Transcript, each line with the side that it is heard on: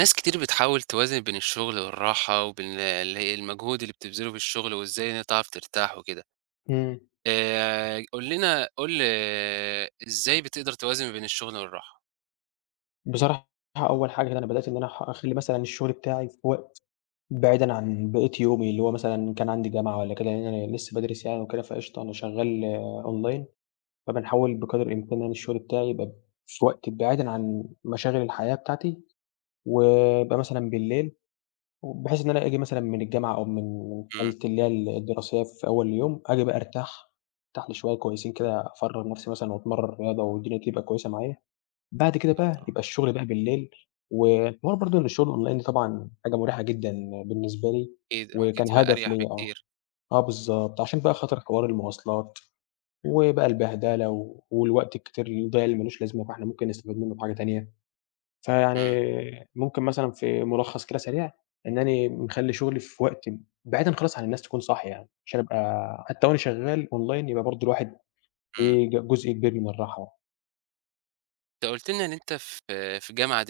right: ناس كتير بتحاول توازن بين الشغل والراحة وبين اللي هي المجهود اللي بتبذله في الشغل وازاي إن هي تعرف ترتاح وكده.
left: إمم.
right: قُل لنا، إزاي بتقدر توازن بين الشغل والراحة؟
left: بصراحة أول حاجة كده أنا بدأت إن أنا أخلّي مثلًا الشغل بتاعي في وقت بعيدًا عن بقية يومي، اللي هو مثلًا كان عندي جامعة والّا كده، لإن أنا لسه بادرس يعني وكده، فقشطة أنا شغّال أونلاين، فبنحاول بقدر الإمكان يعني الشغل بتاعي يبقى في وقت بعيدًا عن مشاغل الحياة بتاعتي، ويبقى مثلًا بالليل، وبحيث إن أنا آجي مثلًا من الجامعة أو من
right: إمم.
left: حالة اللي هي الدراسية في أول اليوم، آجي بقى أرتاح، أرتاح لي شوية كويسين كده أفرّغ نفسي مثلًا وأتمرّن رياضة والدنيا تبقى كويسة معايا. بعد كده
right: بالضبط
left: بقى
right: آه.
left: يبقى الشغل بقى بالليل، وحوار برضه إن الشغل أونلاين طبعًا حاجة مُريحة جدًا بالنسبة لي،
right: أكيد ممكن
left: وكان
right: تبقى
left: هدف
right: أريح
left: ليّا آه،
right: بكتير.
left: آه بالضبط، عشان بقى خاطر حوار المواصلات، وبقى البهدلة و والوقت الكتير اللي ضايع اللي ما لوش لازمة، فإحنا ممكن نستفيد منه بحاجة تانية. فيعني
right: إمم.
left: ممكن مثلًا في ملخص كده سريع، إنّني مخلّي شغلي في وقت بعيدًا خالص عن الناس تكون صاحية يعني، عشان أبقى حتى وأنا شغال أونلاين يبقى برضه الواحد
right: إمم.
left: فيه جزء كبير من الراحة.
right: أنت قُلت لنا إن أنت في جامعة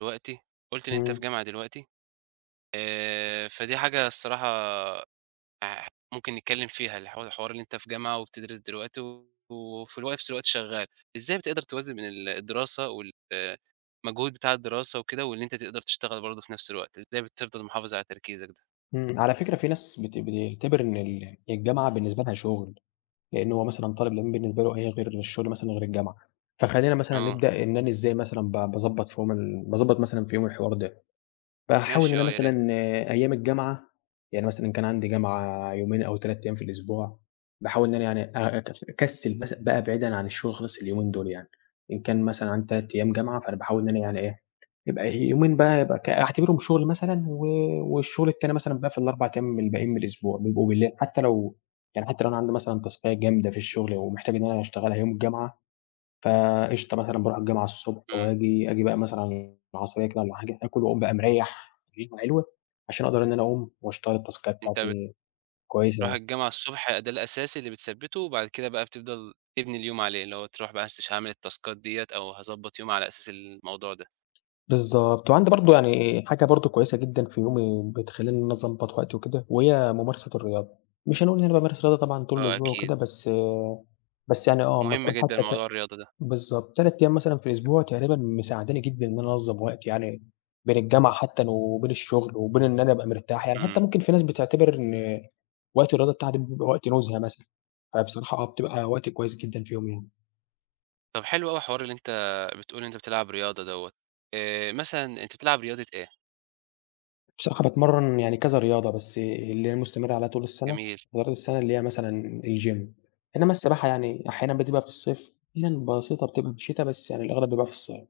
right: دلوقتي. قُلت إن أنت في
left: إمم.
right: جامعة دلوقتي. فدي حاجة الصراحة. آآ ممكن نتكلّم فيها، الحوار اللي أنت في جامعة وبتدرس دلوقتي و- وفي نفس الوقت شغّال. إزاي بتقدر توازن بين الدراسة وال المجهود بتاع الدراسة وكده، وإن أنت تقدر تشتغل برضه في نفس الوقت؟ إزاي بتفضل محافظ على تركيزك ده؟
left: على فكرة في ناس بتعتبر إن الجامعة بالنسبة لها شغل، لإن هو مثلًا طالب العلم بالنسبة له إيه غير الشغل مثلًا غير الجامعة، فخلّينا مثلًا
right: آه،
left: نبدأ إن أنا إزاي مثلًا ب باضبّط في يوم ال باضبّط مثلًا في يومي الحوار ده. باحاول إن
right: ماشي
left: أنا
right: آه، يا ريت.
left: مثلًا أيام الجامعة، يعني مثلًا كان عندي جامعة يومين أو 3 أيام في الأسبوع، باحاول إن أنا يعني أ أك أكسّل بس بقى بعيدًا عن الشغل خالص اليومين دول يعني، إن كان مثلًا عندي 3 أيام جامعة، فأنا باحاول إن أنا يعني إيه، يبقى يومين بقى يبقى ك أعتبرهم شغل مثلًا و والشغل التاني مثلًا بقى في ال4 أيام الباقيين من الأسبوع، بيبقوا بالليل حتى لو يعني حتى لو أنا عندي مثلًا تاسكاية جامدة في الشغل ومحتاج إن أنا أشتغلها يوم الجامعة فقشطة مثلًا باروح الجامعة الصبح
right: إمم.
left: وآجي بقى مثلًا على العصرية كده والّا حاجة، آكل وأقوم بقى مريّح ريقة حلوة عشان أقدر إن أنا أقوم وأشتغل التاسكاية
right: أنت بتروح
left: بتاعتي كويسة يعني.
right: الجامعة الصبح ده الأساسي اللي بتثبّته، وبعد كده بقى بتفضل تبني اليوم عليه، اللي هو تروح بقى ش هاعمل التاسكات ديّة أو هاضبّط يومي على أساس الموضوع ده.
left: بالضبط، وعندي برضه يعني حاجة برضه كويسة جدًا في يومي بتخلّيني إن أنا أضبّط وقتي وكده، وهي ممارسة الرياضة. مش هنقول إن أنا بامارس رياضة طبعًا طول
right: آه
left: الأسبوع
right: أكيد.
left: وكده، بس يعني آه، أمّا
right: مهم
left: تكون
right: جدًا
left: حتى
right: موضوع الرياضة ده.
left: بالضبط، 3 أيام مثلًا في الأسبوع تقريبًا مساعداني جدًا إن أنا أنظّم وقتي يعني بين الجامعة حتى وبين الشغل وبين إن أنا أبقى مرتاح، يعني
right: إمم.
left: حتى ممكن في ناس بتعتبر إن وقت الرياضة بتاعها ده بيبقى وقت نُزهة مثلًا، فبصراحة آه، بتبقى وقت كويس جدًا في يومي يعني.
right: طب حلو أوي حوار اللي أنت بتقول أنت بتلعب رياضة دوّة. مثلًا أنت بتلعب رياضة إيه؟
left: بصراحة باتمرّن يعني كذا رياضة، بس اللي هي مستمرة عليها طول السَنة،
right: جميل.
left: رياضة السَنة اللي هي مثلًا الgym، إنّما السباحة يعني أحيانًا بتبقى في الصيف، أحيانًا بسيطة بتبقى في الشتا، بس يعني الأغلب بيبقى في الصيف.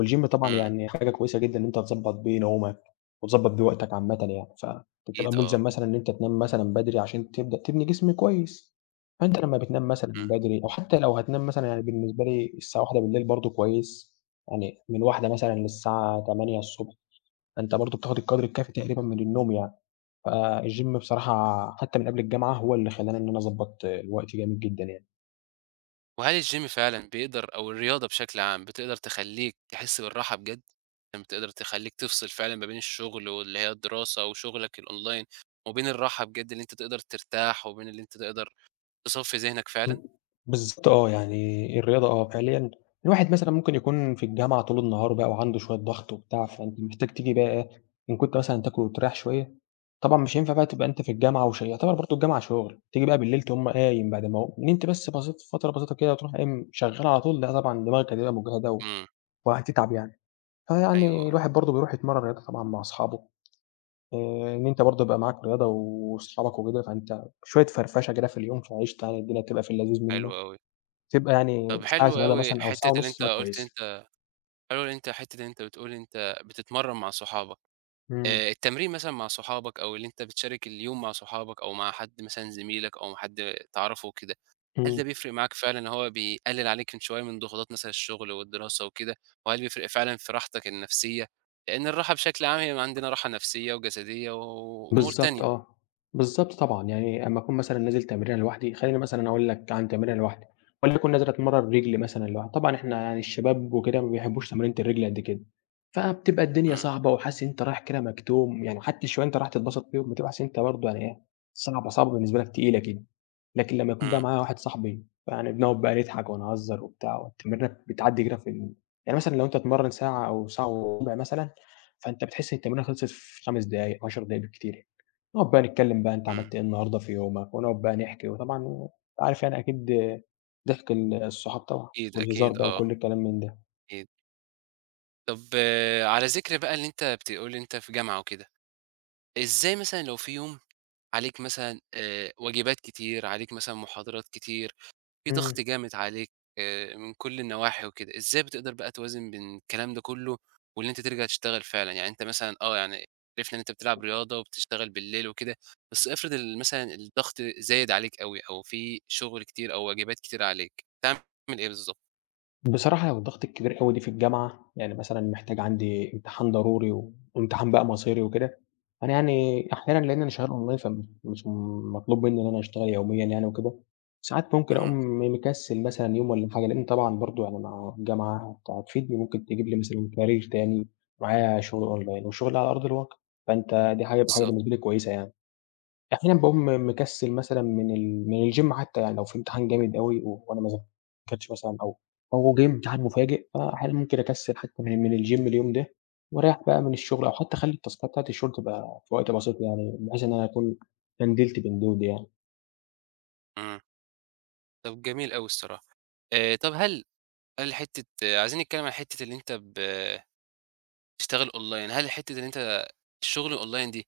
left: والgym طبعًا
right: إمم.
left: يعني حاجة كويسة جدًا إن أنت تضبّط بيه نومك، وتضبّط بيه وقتك عامةً يعني، فبتبقى
right: أكيد آه.
left: مُلزم مثلًا إن أنت تنام مثلًا بدري عشان تبدأ تبني جسم كويس، فأنت لمّا بتنام مثلًا
right: إمم.
left: بدري أو حتى لو هتنام مثلًا يعني بالنسبة لي الساعة 01:00 برضه كويس، يعني من 01:00 مثلًا للساعة 08:00 فأنت برضه بتاخد القدْر الكافي تقريبًا من النوم يعني، فالgym بصراحة حتى من قبل الجامعة هو اللي خلّاني إن أنا أضبّط وقتي جامد جدًا يعني.
right: وهل الgym فعلًا بيقدر أو الرياضة بشكل عام بتقدر تخلّيك تحس بالراحة بجد؟ يعني بتقدر تخلّيك تفصل فعلًا ما بين الشغل واللي هي الدراسة وشغلك الأونلاين، وبين الراحة بجد اللي أنت تقدر ترتاح، وبين اللي أنت تقدر تصفّي ذهنك
left: إمم،
right: فعلًا؟
left: بالضبط آه، يعني الرياضة آه، فعليًا الواحد مثلًا ممكن يكون في الجامعة طول النهار بقى وعنده شوية ضغط وبتاع، فأنت محتاج تيجي بقى ايه، إن كنت مثلًا تاكل وتريّح شوية، طبعًا مش هينفع بقى تبقى أنت في الجامعة وش يعتبر برضه الجامعة شغل، تيجي بقى بالليل تقوم قايم بعد ما هو نمت بس بسيط فترة بسيطة كده وتروح قايم شغّال على طول، لأ طبعًا دماغك هتبقى مجهدة و-
right: إمم.
left: وهتتعب يعني،
right: أيوه
left: فيعني
right: آه.
left: الواحد برضه بيروح يتمرّن رياضة طبعًا مع أصحابه، إن أنت برضه يبقى معاك رياضة وأصحابك وكده، فأنت شوية فرفشة كده في اليوم فقشطة يعني الدنيا بتبقى في اللذيذ
right: حلو
left: منّه.
right: أوي.
left: تبقى يعني
right: طب
left: ساعة
right: حلو
left: رياضة
right: أوي.
left: مثلًا أو ساعة ونُص تبقى كويسة.
right: حتّة اللي أنت بتقول أنت بتتمرّن مع صحابك.
left: إمم،
right: التمرين مثلًا مع صحابك، أو اللي أنت بتشارك اليوم مع صحابك أو مع حد مثلًا زميلك أو حد تعرفه وكده، هل
left: إمم.
right: ده بيفرق معاك فعلًا إن هو بيقلل عليك من شوية من ضغوطات مثلًا الشغل والدراسة وكده؟ وهل بيفرق فعلًا في راحتك النفسية؟ لإن الراحة بشكل عام هي عندنا راحة نفسية وجسدية و- وأمور
left: بالضبط
right: تانية.
left: آه، بالضبط طبعًا، يعني أمّا أكون مثلًا نازل تمرينة لوحدي خلّيني مثلًا أقول لك عن تمرينة لوحدي، وليكن نازل أتمرّن رِجل مثلًا لوحدي، طبعًا إحنا يعني الشباب وكده ما بيحبّوش تمرينة الرِجل قد كده، فبتبقى الدنيا
right: إمم.
left: صعبة وحاسس إن أنت رايح كده مكتوم، يعني حتى الشوية أنت رايح تتبسط فيهم بتبقى حاسس إن أنت برضه يعني إيه، صعبة، صعبة بالنسبة لك تقيلة كده، لكن لمّا يكون بقى
right: إمم.
left: معايا واحد صاحبي فيعني بنقعد بقى نضحك ونهزّر وبتاع والتمرينة بتعدّي كده في ال يعني مثلًا لو أنت هتتمرّن ساعة أو ساعة وربع مثلًا، فأنت بتحس إن التمرينة خلصت في 5 دقايق، 10 دقايق بالكتير يعني. نقعد بقى نتكلم بقى أنت
right: إمم.
left: عملت إيه النهارده في يومك، ونقعد بقى نحكي، وطبعًا أنت عارف يعني أكيد ضحك الصحاب طبعًا،
right: أكيد،
left: والهزار
right: أكيد،
left: بقى
right: آه،
left: وكل الكلام من ده.
right: أكيد. طب آه، على ذكر بقى اللي أنت بتقول أنت في جامعة وكده، إزاي مثلًا لو في يوم عليك مثلًا واجبات كتير، عليك مثلًا محاضرات كتير، في
left: إمم.
right: ضغط جامد عليك، من كل النواحي وكده، إزاي بتقدر بقى توازن بين الكلام ده كله وإن أنت ترجع تشتغل فعلًا؟ يعني أنت مثلًا آه، يعني عرفنا إن أنت بتلعب رياضة وبتشتغل بالليل وكده، بس افرض مثلًا الضغط زايد عليك أوي، أو في شغل كتير أو واجبات كتير عليك، تعمل إيه بالضبط؟
left: بصراحة لو الضغط الكبير أوي دي في الجامعة، يعني مثلًا محتاج عندي امتحان ضروري وامتحان بقى مصيري وكده، أنا يعني أحيانًا لإن أنا شغال أونلاين فمش مطلوب مني إن أنا أشتغل يوميًا يعني وكده، ساعات ممكن
right: اهم.
left: أقوم مكسل مثلًا يوم والّا حاجة، لإن طبعًا برضه يعني مع الجامعة أنت هتفيدني ممكن تجيب لي مثلًا كارير تاني، معايا شغل أونلاين وشغل على أرض الواقع، فأنت دي حاجة هتبقى حاجة
right: بالضبط.
left: بالنسبة لي كويسة يعني. أحيانًا باقوم مكسِّل مثلًا من الgym حتى يعني لو في امتحان جامد أوي وأنا ما ذاكرتش مثلًا أو جِه امتحان مفاجئ، فأحيانًا ممكن أكسِّل حتى من الgym اليوم ده وأريّح بقى من الشغل أو حتى أخلّي التاسكات بتاعة الشغل تبقى في وقت بسيط يعني بحيث إن أنا أكون بندِلت بين دول يعني.
right: إمم. طب جميل أوي الصراحة. طب هل حتة آه، عايزين نتكلم عن حتة اللي أنت بتشتغل أونلاين، هل حتة إن أنت الشغل الأونلاين دي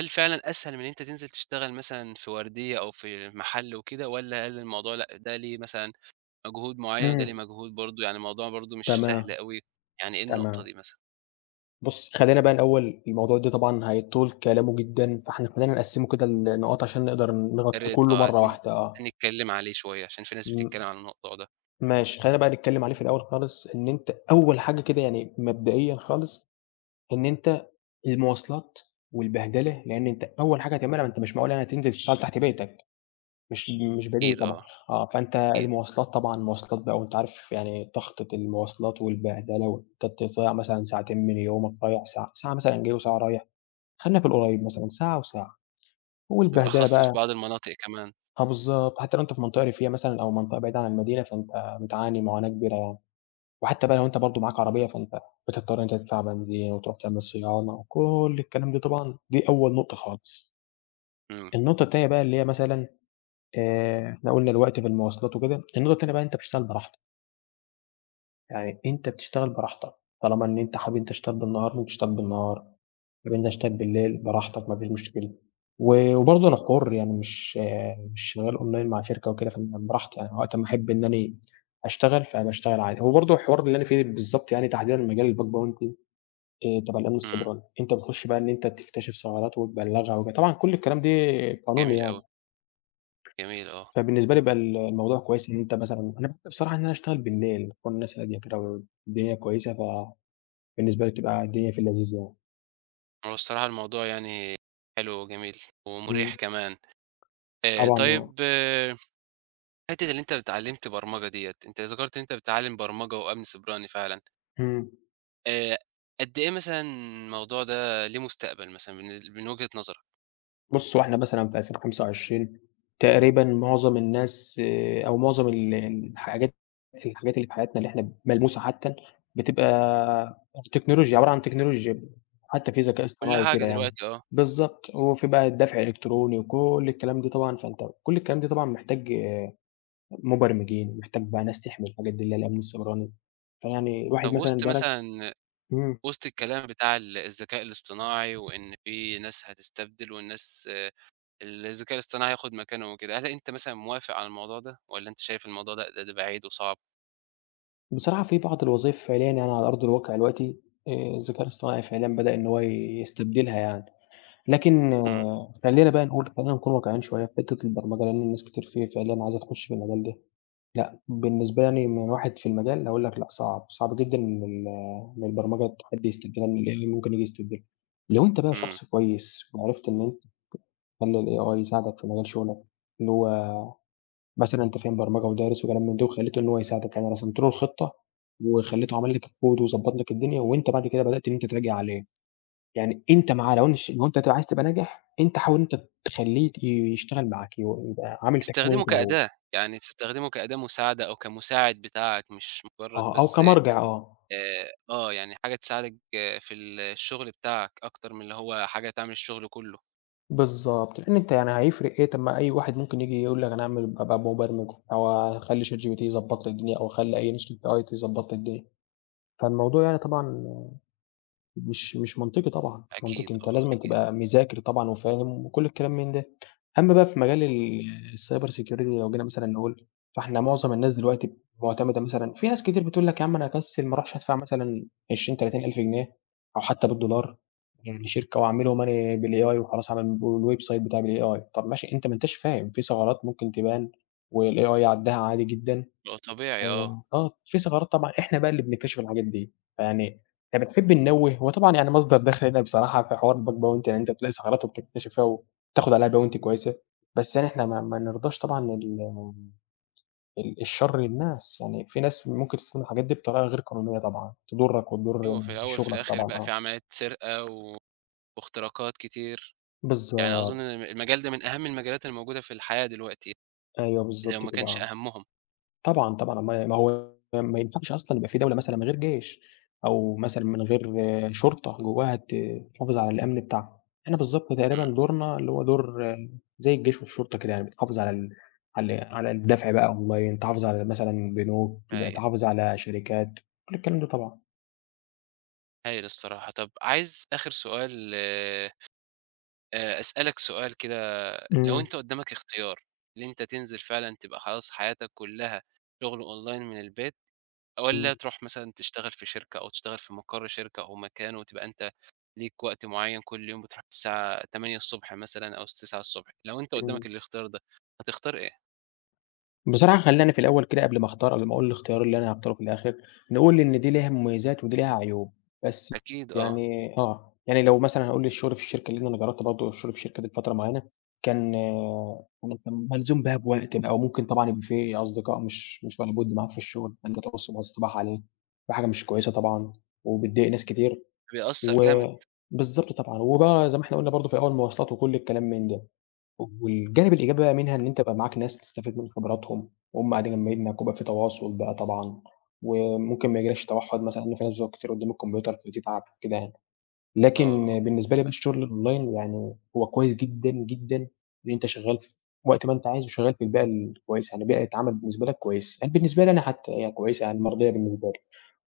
right: هل فعلًا أسهل من إن أنت تنزل تشتغل مثلًا في وردية أو في محل وكده، والّا هل الموضوع لأ، ده ليه مثلًا مجهود معيّن وده ليه
left: إمم،
right: مجهود برضه، يعني الموضوع برضه مش
left: تمام،
right: سهل أوي، يعني إيه النقطة
left: تمام.
right: دي مثلًا؟
left: بُص، خلّينا بقى الأول الموضوع ده طبعًا هيطول كلامه جدًا، فإحنا خلّينا نقسِّمه كده لنقاط عشان نقدر
right: يا
left: نغطّي
right: ريت
left: كُلّه
right: آه،
left: مرّة
right: عايزين
left: واحدة آه.
right: نتكلّم عليه شوية عشان في ناس
left: إمم.
right: بتتكلّم عن الموضوع ده.
left: ماشي، خلّينا بقى نتكلّم عليه في الأول خالص، إن أنت أول حاجة كده يعني مبدئيًا خالص، إن أنت المواصلات والبهدلة، لإن أنت أول حاجة هتعملها ما أنت مش معقول يعني هتنزل تشتغل تحت بيتك، مش مش بديهي
right: أكيد
left: طبعًا،
right: آه،
left: آه، فأنت
right: أكيد.
left: المواصلات طبعًا مواصلات بقى وأنت عارف يعني ضغطة المواصلات والبهدلة وأنت تضيّع مثلًا ساعتين من يومك، تضيّع ساعة، ساعة مثلًا جاي وساعة رايح، خلّينا في القريّب مثلًا ساعة وساعة، والبهدلة
right: بالأخص في
left: بقى
right: بعض المناطق كمان.
left: آه بالضبط، حتى لو أنت في منطقة ريفية مثلًا أو منطقة بعيدة عن المدينة، فأنت بتعاني معاناة كبيرة يعني. وحتى بقى لو أنت برضه معاك عربية، فأنت بتضطر إن أنت تدفع بنزين وتروح تعمل صيانة وكل الكلام ده طبعًا، دي أول نقطة خالص.
right: إمم.
left: النقطة التانية بقى اللي هي مثلًا إحنا قُلنا الوقت في المواصلات وكده، النقطة التانية بقى أنت بتشتغل براحتك، يعني أنت بتشتغل براحتك، طالما إن أنت حابب أنت تشتغل بالنهار ممكن تشتغل بالنهار، حابب أنت تشتغل بالليل براحتك ما فيش مشكلة. وبرضه أنا حُر يعني مش آه، مش شغال أونلاين مع شركة وكده، فأنا براحتي يعني وقت ما أحب إن أنا أشتغل، فباشتغل عادي. هو برضه الحوار اللي أنا فيه بالضبط يعني تحديدًا مجال الBackground تبع الأمن
right: إمم.
left: السيبراني، أنت بتخش بقى إن أنت تكتشف ثغرات وتبلّغها وكده، طبعًا كل الكلام ده قانوني
right: جميل أوي.
left: يعني،
right: جميل آه.
left: فبالنسبة لي بقى الموضوع كويس إن أنت مثلًا أنا باحب بصراحة إن أنا أشتغل بالليل، تكون الناس هادية كده والدنيا كويسة، فبالنسبة لي بتبقى الدنيا في اللذيذ يعني.
right: هو الصراحة الموضوع يعني حلو وجميل ومُريح
left: إمم،
right: كمان.
left: طبعًا آه،
right: طيب آه، حتة اللي أنت اتعلّمت برمجة ديّة، أنت ذكرت إن أنت بتتعلّم برمجة وأمن سيبراني فعلًا.
left: إمم.
right: آآ قد إيه مثلًا الموضوع ده ليه مستقبل مثلًا من وجهة نظرك؟
left: بُص، هو إحنا مثلًا في 2025 تقريبًا معظم الناس أو معظم ال الحاجات الحاجات اللي في حياتنا اللي إحنا ملموسة حتّى بتبقى تكنولوجيا، عبارة عن تكنولوجيا، حتّى في ذكاء
right: كل
left: اصطناعي
right: حاجة
left: وكده يعني.
right: دلوقتي آه.
left: بالضبط، وفي بقى الدفع الإلكتروني وكل الكلام ده طبعًا، فأنت كل الكلام ده طبعًا محتاج آه، مبرمجين، محتاج بقى ناس تحمي الحاجات دي اللي هي الأمن السيبراني، فيعني
right: طب
left: الواحد مثلًا درس إمم.
right: وسط الكلام بتاع الذكاء الاصطناعي، وإن في ناس هتستبدل والناس آه، الذكاء الاصطناعي هياخد مكانهم وكده، هل أنت مثلًا موافق على الموضوع ده، والّا أنت شايف الموضوع ده بعيد وصعب؟
left: بصراحة في بعض الوظايف فعليًا يعني على أرض الواقع دلوقتي الذكاء الاصطناعي فعليًا بدأ إن هو يستبدلها يعني، لكن
right: إمم.
left: آه، خلّينا بقى نقول خلّينا نكون واقعيين شوية في حتّة البرمجة، لإن الناس كتير في فعليًا عايزة تخُش في المجال ده. لأ، بالنسبة يعني من واحد في المجال هاقول لك لأ صعب، صعب جدًا إن البرمجة حد يستبدلها، إن الAI ممكن ييجي يستبدلها. لو أنت بقى
right: إمم.
left: شخص كويس وعرفت إن أنت تخلّي الAI يساعدك في مجال شغلك اللي هو مثلًا أنت فاهم برمجة ودارس وكلام من ده، وخلّيته إن هو يساعدك، يعني أنا رسمت له الخطة وخلّيته عمل لك الكود وضبّط لك الدنيا، وأنت بعد كده بدأت إن أنت تراجع عليه، يعني أنت معاه لو انش لو أنت هتبقى عايز تبقى ناجح، أنت حاول إن أنت تخلّيه يشتغل معاك، يبقى عامل تكامل
right: تستخدمه
left: أنت وهو،
right: كأداة، يعني تستخدمه كأداة مساعدة أو كمساعد بتاعك، مش مجرّد
left: آه، أو
right: بس
left: كمرجع آه،
right: آه. يعني حاجة تساعدِك آه، في الشغل بتاعك، أكتر من اللي هو حاجة تعمل الشغل كُلّه.
left: بالضبط، لإن أنت يعني هيفرق إيه، طب ما أي واحد ممكن ييجي يقول لك أنا هاعمل أبقى مبرمج، أو أخلّي ChatGPT يضبّط لي الدنيا، أو أخلّي أي نسخة AI تضبّط لي الدنيا، فالموضوع يعني طبعًا مش منطقي طبعًا، مش
right: أكيد
left: منطقي، أنت
right: آه.
left: لازمًا
right: أكيد.
left: تبقى مذاكر طبعًا وفاهم وكل الكلام من ده. أمّا بقى في مجال الcyber security لو جينا مثلًا نقول، فإحنا معظم الناس دلوقتي معتمدة مثلًا في ناس كتير بتقول لك يا عم أنا هاكسّل ما اروحش أدفع مثلًا 20، 30 ألف جنيه أو حتى بالدولار لشركة وأعمله money بالAI وخلاص أعمل الweb site بتاعي بالAI. طَب ماشي، أنت ما أنتش فاهم، في ثغرات ممكن تبان والAI يعدّها عادي جدًا.
right: هو طبيعي آه.
left: آه، في ثغرات طبعًا إحنا بقى اللي بنكتشف الحاجات دي، فيعني إحنا بنحب ننوّه، هو طبعًا يعني مصدر دخل لنا بصراحة في حوار الbug bounty يعني أنت بتلاقي ثغرات وبتكتشفها وبتاخد عليها bounty كويسة، بس يعني إحنا ما نرضاش طبعًا ال ال الشر للناس، يعني في ناس ممكن تستخدم الحاجات دي بطريقة غير قانونية طبعًا، تضرك
right: أيوه،
left: وتضر
right: في الأول في
left: شغلك
right: الآخر
left: طبعًا
right: بقى في
left: آه،
right: عمليات سرقة واختراقات كتير. يعني
left: بالضبط،
right: أظن إن المجال ده من أهم المجالات الموجودة في الحياة دلوقتي،
left: أيوه
right: ده لو
left: بالضبط
right: ما
left: كده
right: كانش
left: آه.
right: أهمهم.
left: طبعًا، طبعًا، ما هو ما ينفعش أصلًا يبقى في دولة مثلًا من غير جيش، أو مثلًا من غير شرطة جواها تحافظ على الأمن بتاعها. إحنا بالضبط تقريبًا
right: إمم.
left: دورنا اللي هو دور زي الجيش والشرطة كده يعني، بتحافظ على ال على على الدفع بقى أونلاين، تحافظ على مثلًا بنوك،
right: هايل،
left: تحافظ على شركات، كل الكلام ده طبعًا.
right: هايل الصراحة. طب عايز آخر سؤال. أسألك سؤال كده، لو
left: إمم،
right: أنت قدّامك اختيار، اللي أنت تنزل فعلًا تبقى خلاص حياتك كُلّها شغل أونلاين من البيت، والّا
left: إمم،
right: تروح مثلًا تشتغل في شركة أو تشتغل في مقر شركة أو مكان وتبقى أنت ليك وقت معيّن كل يوم بتروح الساعة 8:00 ص مثلًا أو 9:00 ص، لو أنت قدّامك
left: إمم.
right: الاختيار ده هتختار إيه؟
left: بصراحة خلّينا في الأول كده قبل ما أختار قبل ما أقول الاختيار اللي أنا هاختاره في الآخر، نقول إن دي ليها مميزات ودي ليها عيوب، بس
right: أكيد آه.
left: يعني آه، يعني لو مثلًا هنقول الشغل في الشركة لإن أنا جرّبت برضه الشغل في الشركة دي لفترة معيّنة، كان آه، يعني كان ملزوم بيها بوقت بقى وممكن طبعًا يبقى في أصدقاء مش ولا بُد معاك في الشغل، فأنت تقص بالصباع عليه، دي حاجة مش كويسة طبعًا وبتضايق ناس كتير
right: بيأثّر
left: و
right: جامد
left: بالضبط طبعًا، وبقى زي ما إحنا قُلنا برضه في الأول مواصلات وكل الكلام من ده. والجانب الإيجابي بقى منها إن أنت يبقى معاك ناس تستفيد من خبراتهم، وهم قاعدين جنبينك، ويبقى في تواصل بقى طبعًا، وممكن ما يجيلكش توحُّد مثلًا إن في ناس بتقعد كتير قدّام الكمبيوتر فتتعب كده يعني. لكن
right: آه.
left: بالنسبة لي بقى الشغل الأونلاين يعني هو كويس جدًا، جدًا إن أنت شغّال في وقت ما أنت عايز وشغّال في البيئة الكويسة، يعني بيئة عمل بالنسبة لك كويسة، يعني بالنسبة لي أنا حتى هي كويسة يعني مرضية بالنسبة لي،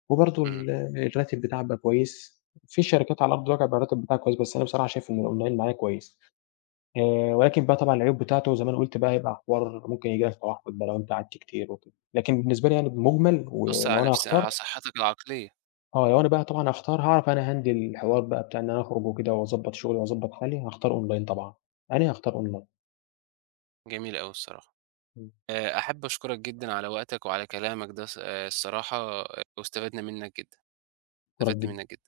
left: وبرضه
right: إمم.
left: ال الراتب بتاعك بقى كويس، في شركات على أرض الواقع بيبقى الراتب بتاعها كويس، بس أنا بصراحة شايف إن الأونلاين معايا كويس. ولكن بقى طبعًا العيوب بتاعته زي ما أنا قُلت بقى هيبقى حوار ممكن ييجي لك توحُّد بقى لو أنت قعدت كتير وكده. لكن بالنسبة لي يعني بالمُجمل
right: بيأثّر
left: ولو
right: على
left: أنا
right: نفس
left: هاختار
right: على صحتك العقلية.
left: آه، لو أنا بقى طبعًا هاختار هاعرف أنا هاhandle الحوار بقى بتاع إن أنا أخرج وكده وأضبّط شغلي وأضبّط حالي، هاختار أونلاين طبعًا. أنا هاختار أونلاين.
right: جميل أوي الصراحة.
left: إمم.
right: أحب أشكرك جدًا على وقتك وعلى كلامك ده الصراحة آه، واستفدنا منّك جدًا.
left: مشكورك
right: استفدت
left: جدًا.
right: منّك جدًا.